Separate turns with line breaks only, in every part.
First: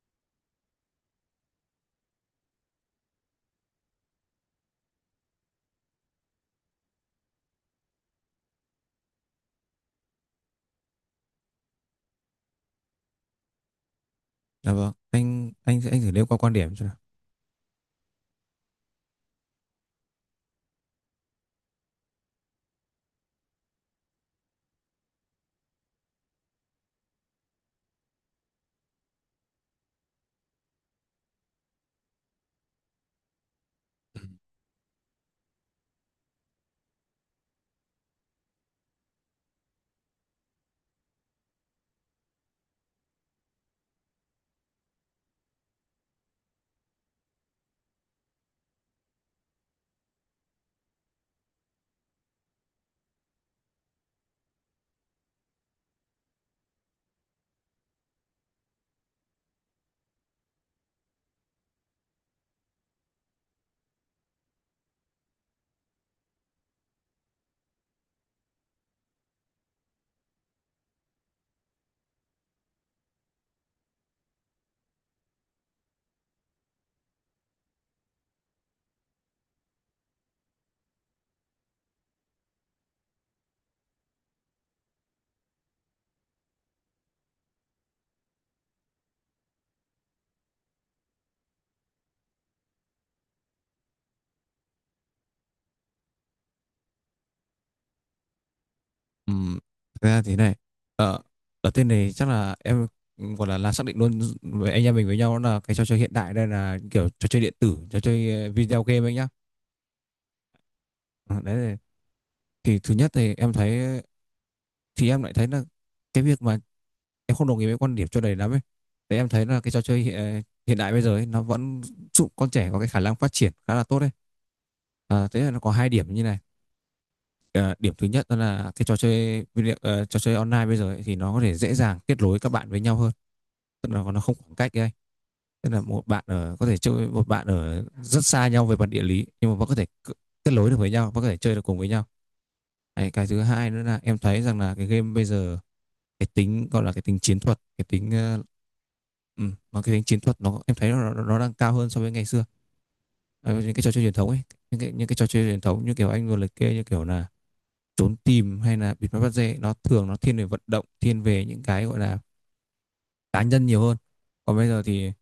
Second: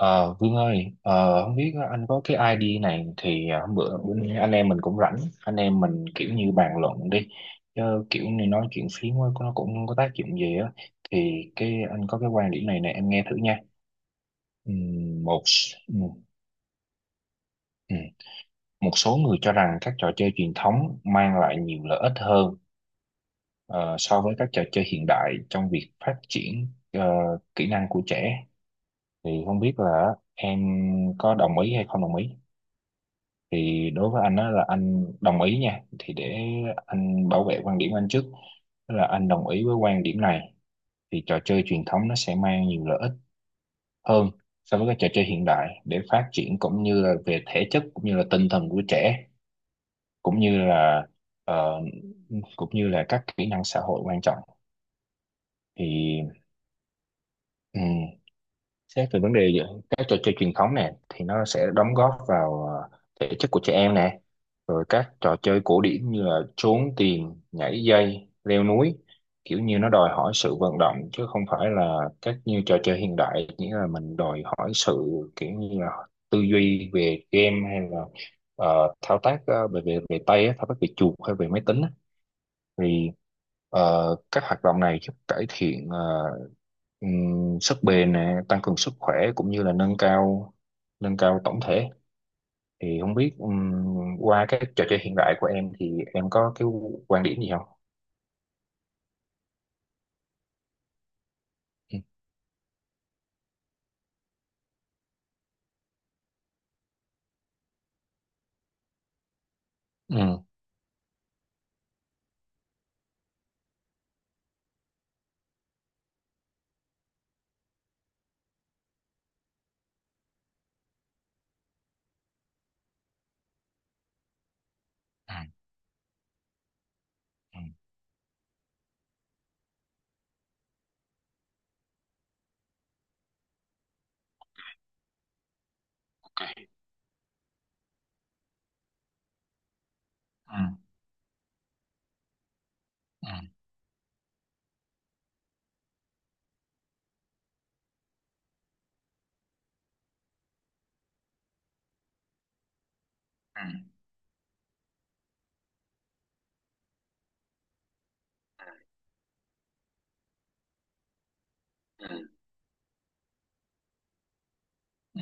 Ờ, Vương ơi, không biết anh có cái ID này thì hôm bữa bữa anh em mình cũng rảnh, anh em mình kiểu như bàn luận đi, chứ kiểu như nói chuyện phím á, nó cũng không có tác dụng gì á, thì cái anh có cái quan điểm này nè em nghe thử nha.
Dạ vâng,
Ừm, một
anh
s-
anh anh thử
ừm,
nêu qua quan điểm cho nào.
ừm. Một số người cho rằng các trò chơi truyền thống mang lại nhiều lợi ích hơn ờ, so với các trò chơi hiện đại trong việc phát triển ờ, kỹ năng của trẻ, thì không biết là em có đồng ý hay không đồng ý? Thì đối với anh, đó là anh đồng ý nha, thì để anh bảo vệ quan điểm của anh trước, tức là anh đồng ý với quan điểm này. Thì trò chơi truyền thống nó sẽ mang nhiều lợi ích hơn so với các trò chơi hiện đại để phát triển cũng như là về thể chất cũng như là tinh thần của trẻ, cũng như là ờ, cũng như là các kỹ năng xã hội quan trọng. Thì xét về vấn đề giữa các trò chơi truyền thống nè, thì nó sẽ đóng góp vào thể chất của trẻ em nè, rồi các trò chơi cổ điển như là trốn tìm, nhảy dây, leo núi, kiểu như nó đòi hỏi sự vận động, chứ không phải là các như trò chơi hiện đại, nghĩa là mình đòi hỏi sự kiểu như là tư duy về game, hay là thao tác ờ, về về về tay á, thao tác về chuột hay về máy tính á. Thì ờ, các hoạt động này giúp cải thiện sức bền nè, tăng cường sức khỏe cũng như là nâng cao tổng thể. Thì không biết qua cái trò chơi hiện đại của em thì em có cái quan điểm gì không?
Ừm, thực ra thế này, ở ở tên
Ừ.
này chắc là em gọi là xác định luôn với anh em mình với nhau là cái trò chơi hiện đại đây là kiểu trò chơi điện tử, trò chơi video game anh nhá.
Ừ.
Ờ, đấy thì thứ nhất thì em thấy thì em lại thấy là cái việc mà em không đồng ý với quan điểm cho đầy lắm ấy. Đấy, em thấy là cái trò chơi hiện đại bây giờ ấy, nó vẫn giúp con trẻ có cái khả năng phát triển khá là tốt đấy. À, thế là nó có hai điểm như này.
Ừ.
Ờ, điểm thứ nhất đó là cái trò chơi online bây giờ ấy, thì nó có thể dễ dàng kết nối các bạn với nhau hơn, tức là nó không khoảng cách ấy, tức là một bạn ở có thể chơi với một bạn ở rất xa nhau về mặt địa lý nhưng mà vẫn có thể kết
Ừ.
nối được với nhau, vẫn có thể chơi được cùng với nhau. Đấy, cái
Ừ.
thứ hai nữa là em thấy rằng là cái game bây giờ cái tính gọi là cái tính chiến thuật, cái tính ừ, mà cái tính chiến thuật nó, em thấy nó đang cao hơn so với ngày xưa. Ờ,
Ừ.
những cái trò chơi truyền thống ấy, những cái trò chơi truyền thống như kiểu anh vừa liệt kê như kiểu là trốn tìm hay là bịt mắt bắt dê, nó thường nó thiên về vận động, thiên về những cái gọi là
Ừ.
cá nhân nhiều hơn. Còn bây giờ thì
Ừ.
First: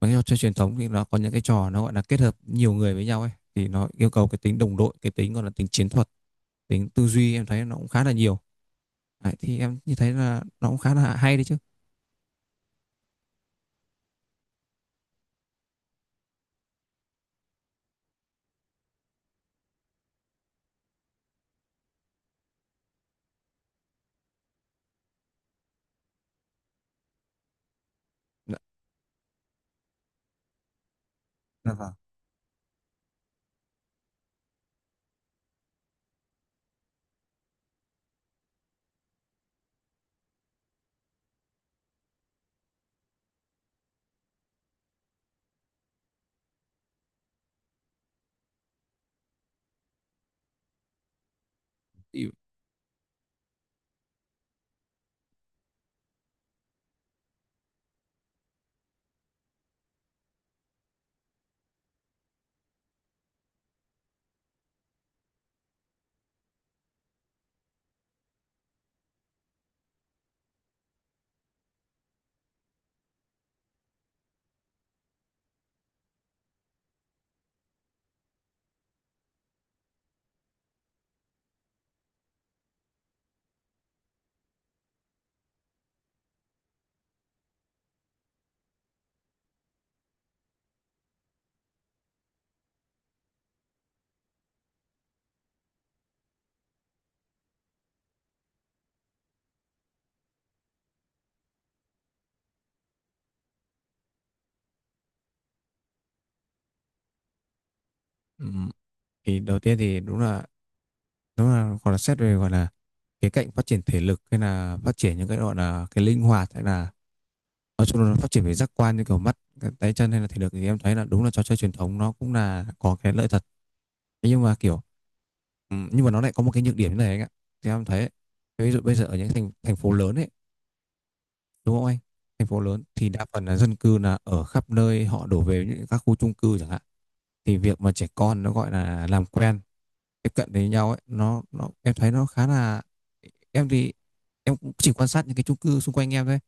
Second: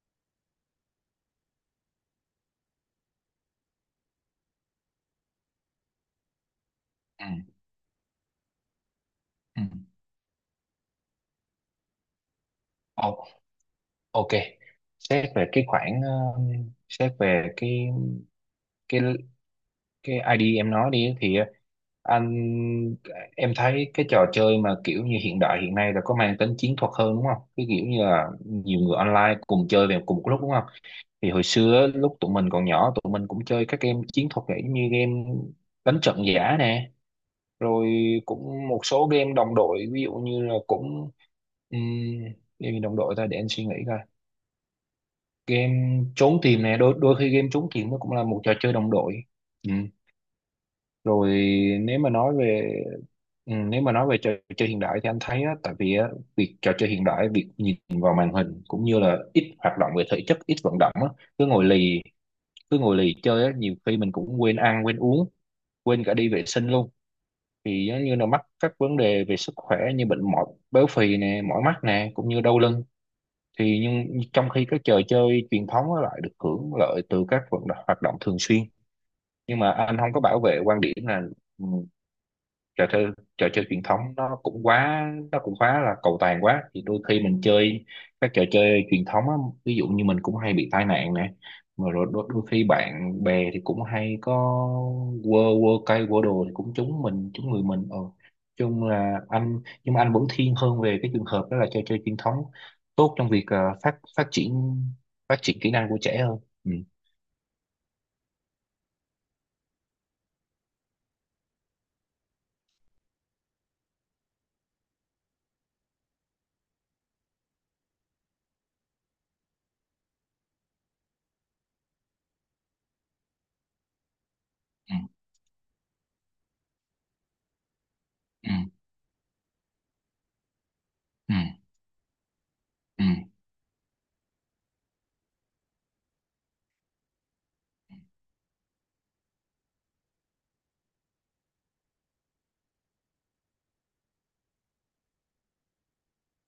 mấy trò chơi truyền thống thì nó có những cái trò nó gọi là kết hợp nhiều người với nhau ấy, thì nó yêu cầu cái tính đồng đội, cái tính gọi là tính chiến thuật, tính tư
Ừ.
duy, em thấy nó cũng khá là nhiều. Đấy, thì
Ừ.
em như thấy là nó cũng khá là hay đấy chứ.
Ô- Ok. Xét về cái khoản xét về cái cái ID em nói đi thì ờ, anh em thấy cái trò chơi mà kiểu như hiện đại hiện nay là có mang tính chiến thuật hơn đúng không? Cái kiểu như là
Dạ,
nhiều người online cùng chơi về cùng một lúc đúng không? Thì hồi
dạ
xưa á,
vâng.
lúc tụi mình còn nhỏ, tụi mình cũng chơi các game chiến thuật vậy, như game đánh trận giả nè, rồi cũng một số game đồng đội, ví dụ như là cũng um, game gì đồng đội ta, để anh suy nghĩ coi. Game trốn tìm nè, đôi đôi khi game trốn tìm nó cũng là một trò chơi đồng đội. Ừ, rồi nếu mà
Thì,
nói về nếu mà nói về trò chơi hiện đại thì anh thấy á, tại vì á, việc trò chơi hiện đại, việc nhìn vào màn hình cũng như là ít hoạt động về thể chất, ít vận động á, cứ ngồi lì cứ ngồi lì chơi á, nhiều khi mình cũng quên ăn quên uống, quên cả đi vệ sinh luôn, thì giống như là mắc các vấn đề về sức khỏe như bệnh mỏi, béo phì nè, mỏi mắt nè, cũng như đau lưng. Thì nhưng trong khi các trò chơi truyền thống á lại được hưởng lợi từ các vận động, hoạt động thường xuyên. Nhưng mà anh không có bảo vệ quan điểm là ừ, trò chơi trò chơi truyền thống nó cũng quá là cầu toàn quá, thì đôi khi mình chơi các trò chơi truyền thống á, ví dụ như mình cũng hay bị tai nạn nè, mà rồi đôi khi bạn bè thì cũng hay có quơ quơ cây quơ đồ, thì cũng trúng mình, trúng người mình. Ờ chung là anh, nhưng mà anh vẫn thiên hơn về cái trường hợp đó là trò chơi truyền thống tốt trong việc ờ, phát phát triển kỹ năng của trẻ hơn. Ừ.
ừm, thì đầu tiên thì đúng là, đúng là còn là xét về gọi là cái cạnh phát triển thể lực hay là phát triển những cái gọi là cái linh hoạt hay là nói chung là nó phát triển về giác quan như kiểu mắt, cái tay chân hay là thể lực, thì em thấy là đúng là trò chơi truyền thống nó cũng là có cái lợi thật. Thế nhưng mà kiểu
Ừ.
nhưng mà nó lại có một cái nhược điểm như này anh ạ, thì em thấy
Ừ.
ví dụ bây giờ ở những thành thành phố lớn ấy,
Ừ.
đúng không anh, thành phố lớn
Ừ.
thì đa phần là dân cư là ở khắp nơi, họ đổ về những các khu chung cư chẳng hạn, thì việc mà trẻ con nó gọi là làm quen tiếp cận với nhau ấy, nó em thấy nó khá là, em thì em cũng chỉ quan sát những cái chung cư xung quanh em thôi,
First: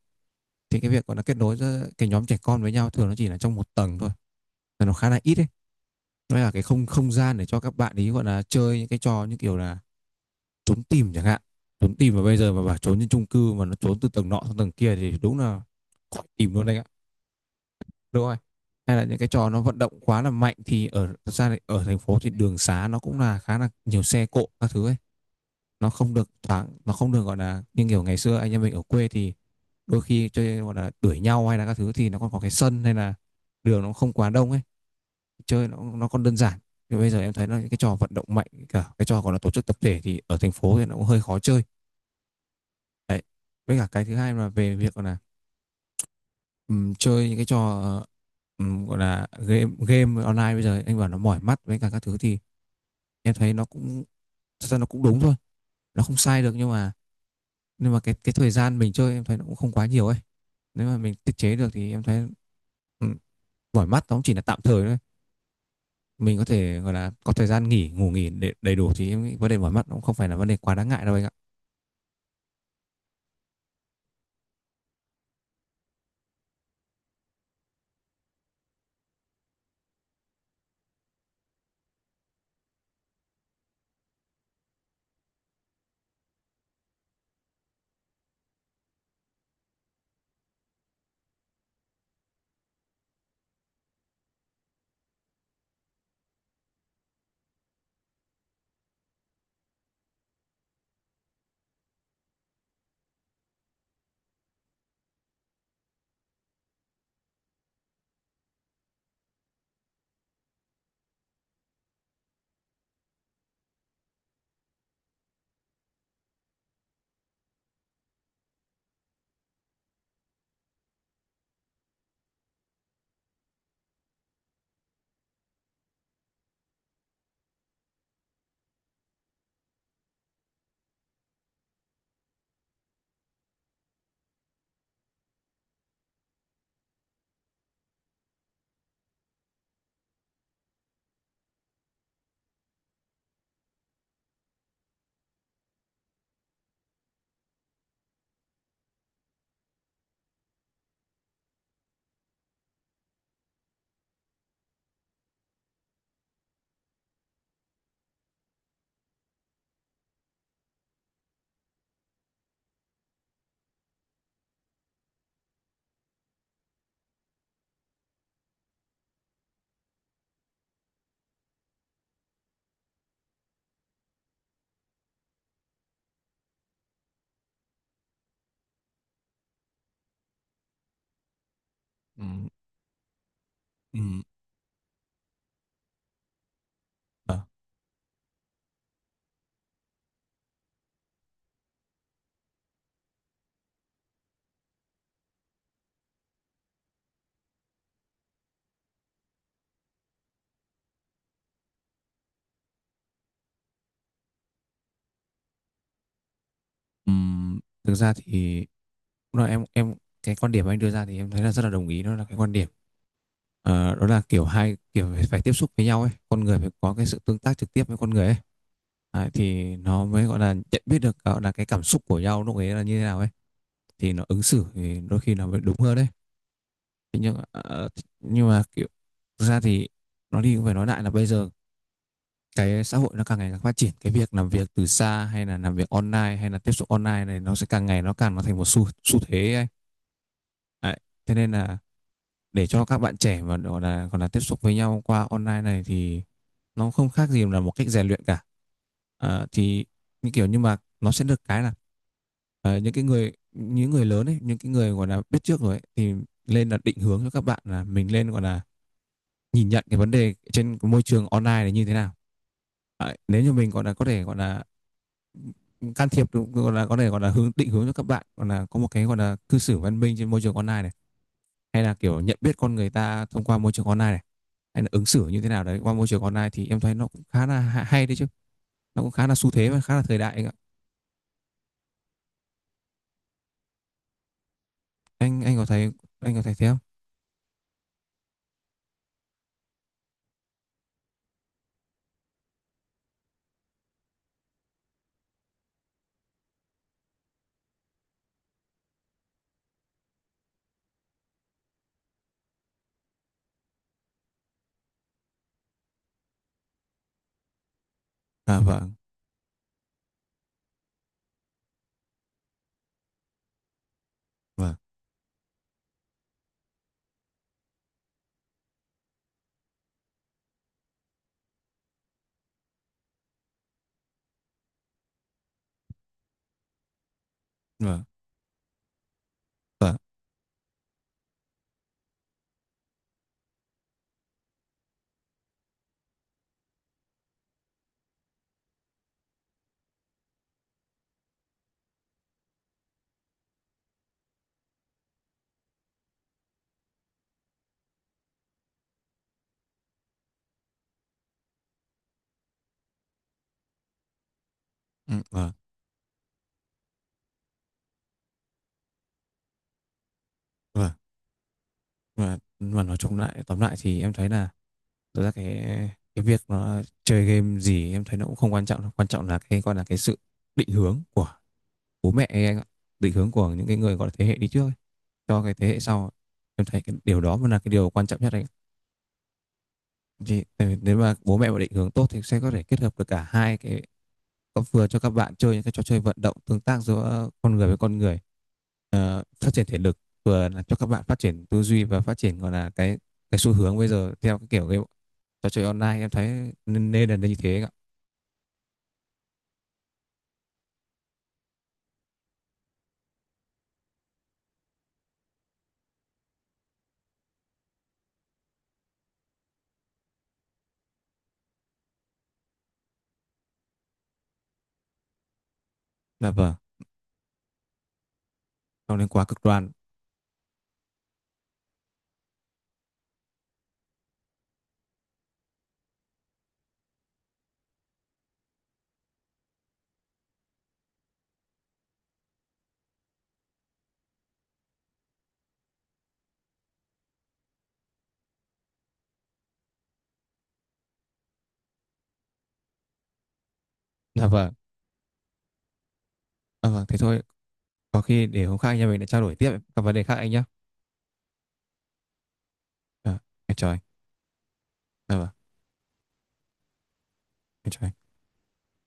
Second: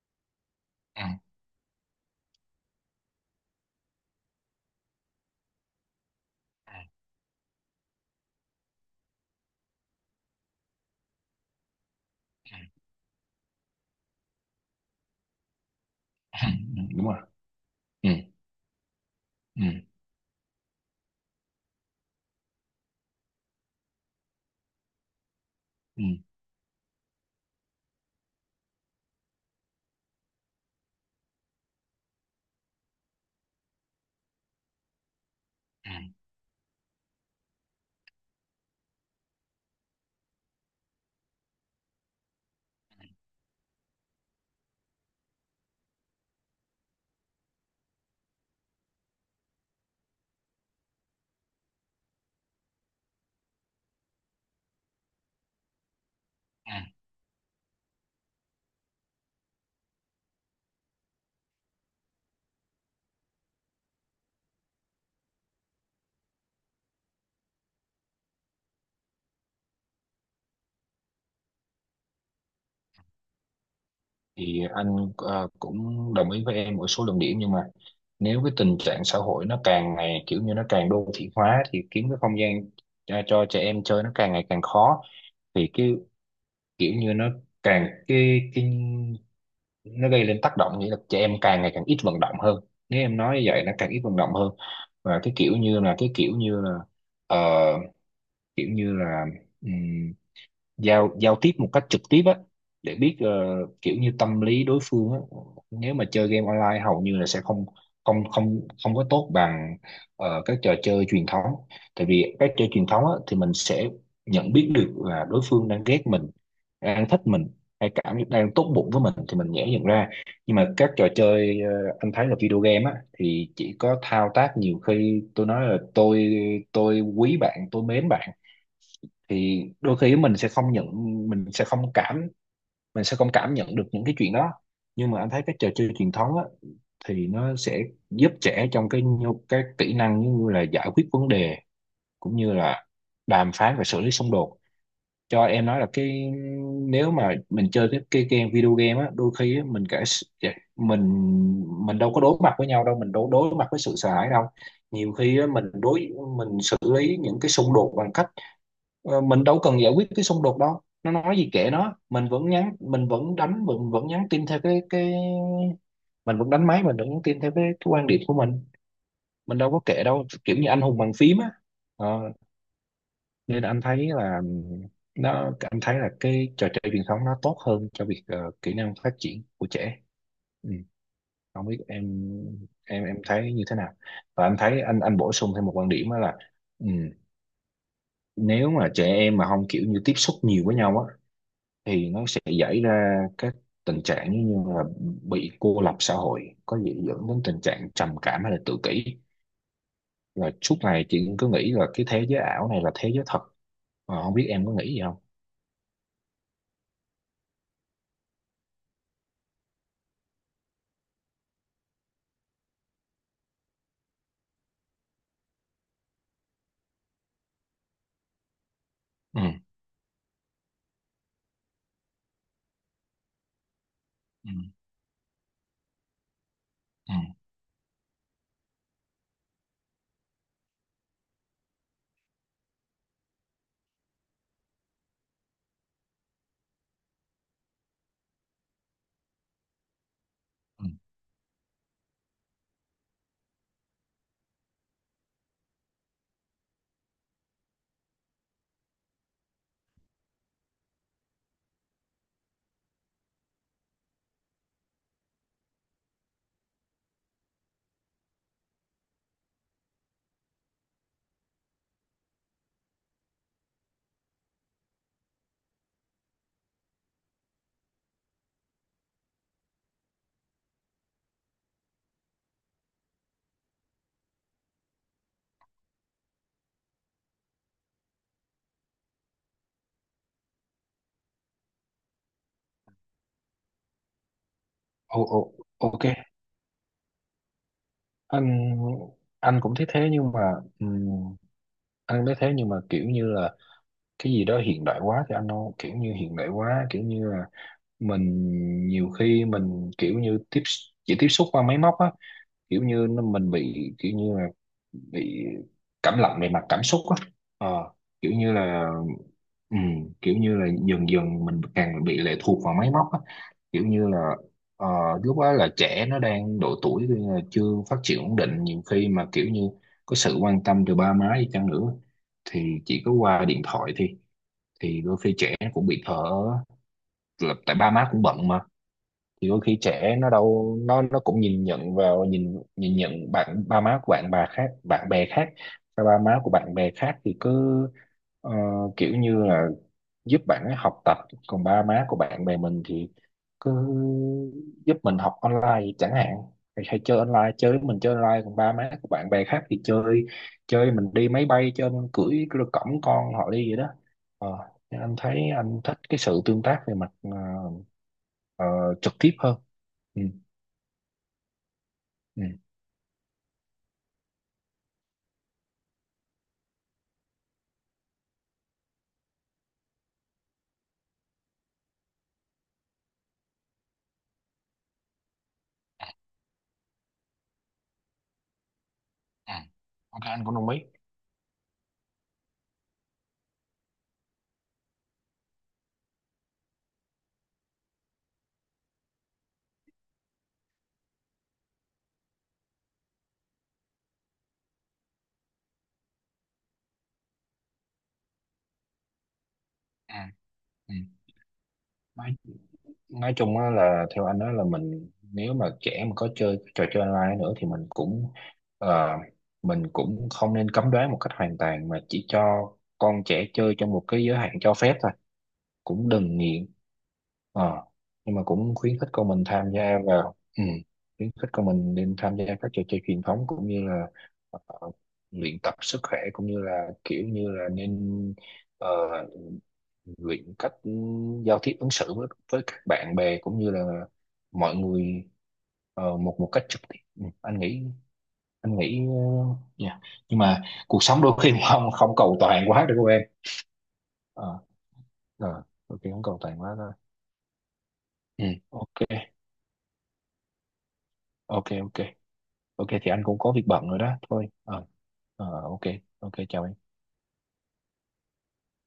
thì cái
Ừ. Ừ.
việc gọi là kết nối giữa cái nhóm trẻ con với nhau thường nó chỉ là trong một tầng thôi, là nó khá là ít đấy. Nó là cái không không gian để cho các bạn ý gọi là chơi những cái trò như kiểu là trốn tìm chẳng hạn, trốn tìm mà bây giờ mà
Ừ.
bảo trốn trên chung cư mà nó trốn từ tầng nọ sang tầng kia thì đúng là khỏi
Ừ.
tìm luôn đấy ạ.
Đúng rồi. Ừ.
Đúng rồi, hay là những cái trò nó
Ừ.
vận động quá là mạnh thì ở, thật ra ở thành phố thì đường xá nó cũng là khá là nhiều xe cộ các thứ ấy, nó
Ừ.
không được thoáng, nó không được gọi là như kiểu ngày xưa anh em mình ở quê thì đôi khi chơi gọi là đuổi nhau hay là các thứ thì nó còn có cái sân hay là đường nó không quá đông ấy, chơi nó
Ừ,
nó còn đơn giản. Nhưng bây giờ em thấy là những cái trò vận động mạnh cả cái trò còn là tổ chức tập thể thì ở thành phố thì nó cũng hơi khó chơi đấy. Với cả cái thứ hai là về việc gọi là chơi những cái trò gọi là game game online bây giờ anh bảo nó mỏi mắt với cả các thứ thì em thấy nó cũng, thật ra nó cũng đúng thôi, nó không sai được nhưng
ừ.
mà, nhưng mà cái thời gian mình chơi em thấy nó cũng không quá nhiều ấy, nếu mà mình tiết chế được thì em thấy ừ, mỏi mắt nó cũng chỉ là tạm thời thôi, mình có thể gọi là có thời gian nghỉ ngủ nghỉ để đầy đủ thì em nghĩ vấn đề mỏi mắt nó cũng không phải là vấn đề quá đáng ngại đâu anh ạ.
Thì anh cũng đồng ý với em một số luận điểm, nhưng mà nếu cái tình trạng xã hội nó càng ngày kiểu như nó càng đô thị hóa, thì kiếm cái không gian cho trẻ em chơi nó càng ngày càng khó. Thì cái kiểu như nó càng cái nó gây lên tác động, nghĩa là trẻ em càng ngày càng ít vận động hơn, nếu em nói như vậy nó càng ít vận động hơn. Và cái kiểu như là cái kiểu như là ờ, kiểu như là giao giao tiếp một cách trực tiếp á, để biết kiểu như tâm lý đối phương á, nếu mà chơi game online hầu như là sẽ không không không không có tốt bằng các trò chơi truyền thống. Tại vì các chơi truyền thống á, thì mình sẽ nhận biết được là đối phương đang ghét mình, đang thích mình, hay cảm đang tốt bụng với mình thì mình dễ nhận ra. Nhưng mà các trò chơi anh thấy là video game á thì chỉ có thao tác, nhiều khi tôi nói là tôi quý bạn, tôi mến bạn, thì đôi khi mình sẽ không cảm mình sẽ không cảm nhận được những cái chuyện đó. Nhưng mà anh thấy cái trò chơi truyền thống á, thì nó sẽ giúp trẻ trong cái kỹ năng như là giải quyết vấn đề, cũng như là đàm phán và xử lý xung đột. Cho em nói là cái, nếu mà mình chơi cái game video game á, đôi khi á, dạ, mình mình đâu có đối mặt với nhau đâu, mình đâu đối mặt với sự sợ hãi đâu. Nhiều khi á, mình xử lý những cái xung đột bằng cách. Ờ, mình đâu cần giải quyết cái xung đột đâu, nó nói gì kệ nó, mình vẫn nhắn mình vẫn đánh mình vẫn nhắn tin theo cái mình vẫn đánh máy, mình vẫn nhắn tin theo cái quan điểm của mình đâu có kệ đâu, kiểu như anh hùng bàn phím á. Ờ, nên anh thấy là nó anh thấy là cái trò chơi truyền thống nó tốt hơn cho việc kỹ năng phát triển của trẻ. Ừ. Không biết
Ừ,
em, em thấy như thế nào?
ừ,
Và anh thấy anh bổ sung thêm một quan điểm đó là ừ, nếu mà trẻ em mà không kiểu như tiếp xúc nhiều với nhau á, thì nó sẽ xảy ra các tình trạng như là bị cô lập xã hội, có dễ dẫn đến tình trạng trầm cảm hay là tự kỷ, và suốt ngày chị cứ nghĩ là cái thế giới ảo này là thế giới thật. Ờ, không biết em có nghĩ gì không.
ừ. Thực ra thì lúc nào em cái quan điểm anh đưa ra thì em thấy là rất là đồng ý, đó là cái quan điểm. Ờ, đó là kiểu hai kiểu phải tiếp xúc với nhau ấy, con người phải có cái sự tương tác trực tiếp với con người ấy. Đấy,
Ừ.
thì nó mới gọi là nhận biết được gọi là cái cảm xúc của nhau lúc ấy là như thế nào ấy, thì nó ứng
Ừ.
xử thì đôi khi nó mới đúng hơn đấy.
Ừ.
Thế nhưng nhưng mà kiểu, thực ra thì nói đi cũng phải nói lại là bây giờ cái xã hội nó càng ngày càng phát triển, cái việc làm việc từ xa hay là làm việc online hay là tiếp xúc online này nó sẽ càng ngày nó càng nó thành một xu xu thế ấy.
Ừ.
Đấy, thế nên là để cho các bạn trẻ mà gọi là còn là tiếp xúc với nhau qua online này thì nó không khác gì là một cách rèn luyện cả. Ờ, thì như kiểu nhưng mà nó sẽ được cái là ờ, những cái người, những người lớn ấy, những cái người gọi là biết trước rồi ấy, thì lên là định hướng cho các bạn là mình lên gọi là nhìn nhận cái vấn đề trên cái môi trường online này như thế nào. Đấy, nếu như mình gọi là có thể gọi là can thiệp được, gọi là có thể gọi là hướng định hướng cho các bạn, gọi là có một cái gọi là cư xử văn minh trên môi trường online này, hay là kiểu nhận biết con người ta thông qua môi trường online này, hay là ứng xử như thế nào đấy qua môi trường online, thì em thấy nó cũng khá là hay đấy chứ, nó cũng khá là xu thế và khá là thời đại anh ạ.
Ô, ô,
Anh có thấy,
Ok.
anh có thấy thế không?
Anh anh cũng thấy thế, nhưng mà ừm, anh thấy thế, nhưng mà kiểu như là cái gì đó hiện đại quá, thì anh đâu, kiểu như hiện đại quá kiểu như là mình, nhiều khi mình kiểu như chỉ tiếp xúc qua máy móc á, kiểu như nó mình bị kiểu như là bị cảm lạnh về mặt cảm xúc á. Ờ, kiểu như
À
là
vâng,
kiểu như là dần dần mình càng bị lệ thuộc vào máy móc á, kiểu như là
vâng,
ờ, lúc đó là trẻ nó đang độ tuổi thì là chưa phát triển ổn định, nhiều khi mà kiểu như có sự quan tâm từ ba má đi chăng nữa, thì chỉ có qua điện thoại thì đôi khi trẻ cũng bị thở, là tại ba
vâng,
má cũng bận mà. Thì đôi khi
vâng,
trẻ nó đâu, nó cũng nhìn nhận bạn ba má của bạn, bà khác, bạn bè khác, ba ba má của bạn bè khác thì cứ ờ, kiểu như là giúp bạn ấy học tập, còn ba má của bạn bè mình thì cứ giúp mình học online chẳng hạn, hay chơi online, chơi với mình chơi online, còn ba má của bạn bè khác thì chơi chơi mình đi máy bay, chơi mình cưỡi, cõng con họ đi vậy đó. Ờ, nên
ừ,
anh thấy
vâng,
anh thích cái sự tương tác về mặt ờ, trực tiếp hơn. ừ,
vâng, vâng.
ừ.
Mà nói chung lại, tóm lại thì em thấy là thực ra cái việc nó chơi game gì em thấy nó cũng không quan trọng đâu. Quan trọng là cái gọi là cái sự định hướng của bố mẹ ấy anh ạ, định hướng của những cái người gọi là thế hệ đi trước ấy, cho cái thế hệ sau, em thấy cái điều đó mới là cái điều quan trọng nhất anh ạ.
ừ. Ok,
Thì,
anh cũng
ừ,
đồng ý.
nếu mà bố mẹ mà định hướng tốt thì sẽ có thể kết hợp được cả hai cái, có vừa cho các bạn chơi những cái trò chơi vận động tương tác giữa con người với con người, ờ, phát triển thể lực, vừa là cho các bạn phát triển tư duy và phát triển gọi là cái xu hướng bây giờ theo cái kiểu cái trò chơi online, em thấy nên là như thế anh ạ.
Ừ. Ừ. Nói, nói chung á là theo anh đó là mình, nếu mà trẻ mà có chơi trò chơi online nữa thì mình cũng ờ, mình cũng không nên cấm đoán một cách hoàn toàn, mà chỉ cho con trẻ chơi trong một cái giới hạn cho phép thôi, cũng
Là
đừng
vâng,
nghiện. Ờ, nhưng mà cũng
không
khuyến
nên
khích
quá
con
cực
mình
đoan.
tham gia vào khuyến khích con mình nên tham gia các trò chơi truyền thống, cũng như là ờ, luyện tập sức khỏe, cũng như là kiểu như là nên ờ, luyện cách giao tiếp ứng xử với các bạn bè cũng như là mọi người một một cách trực tiếp. Ừ, anh nghĩ dạ. Nhưng mà cuộc sống đôi khi không không cầu toàn quá được không em.
Là vâng,
Ờ, ờ, Đôi khi không cầu toàn
à,
quá
vâng
thôi.
thế thôi, có khi
Ừ,
để hôm khác nhà mình
ok.
lại trao đổi tiếp các vấn đề khác anh nhé.
Ok. Ok, ok thì
À,
anh cũng có
em
việc
chào anh.
bận rồi đó thôi. Ờ
Là vâng.
Ok. Ok, chào em.
Em chào anh.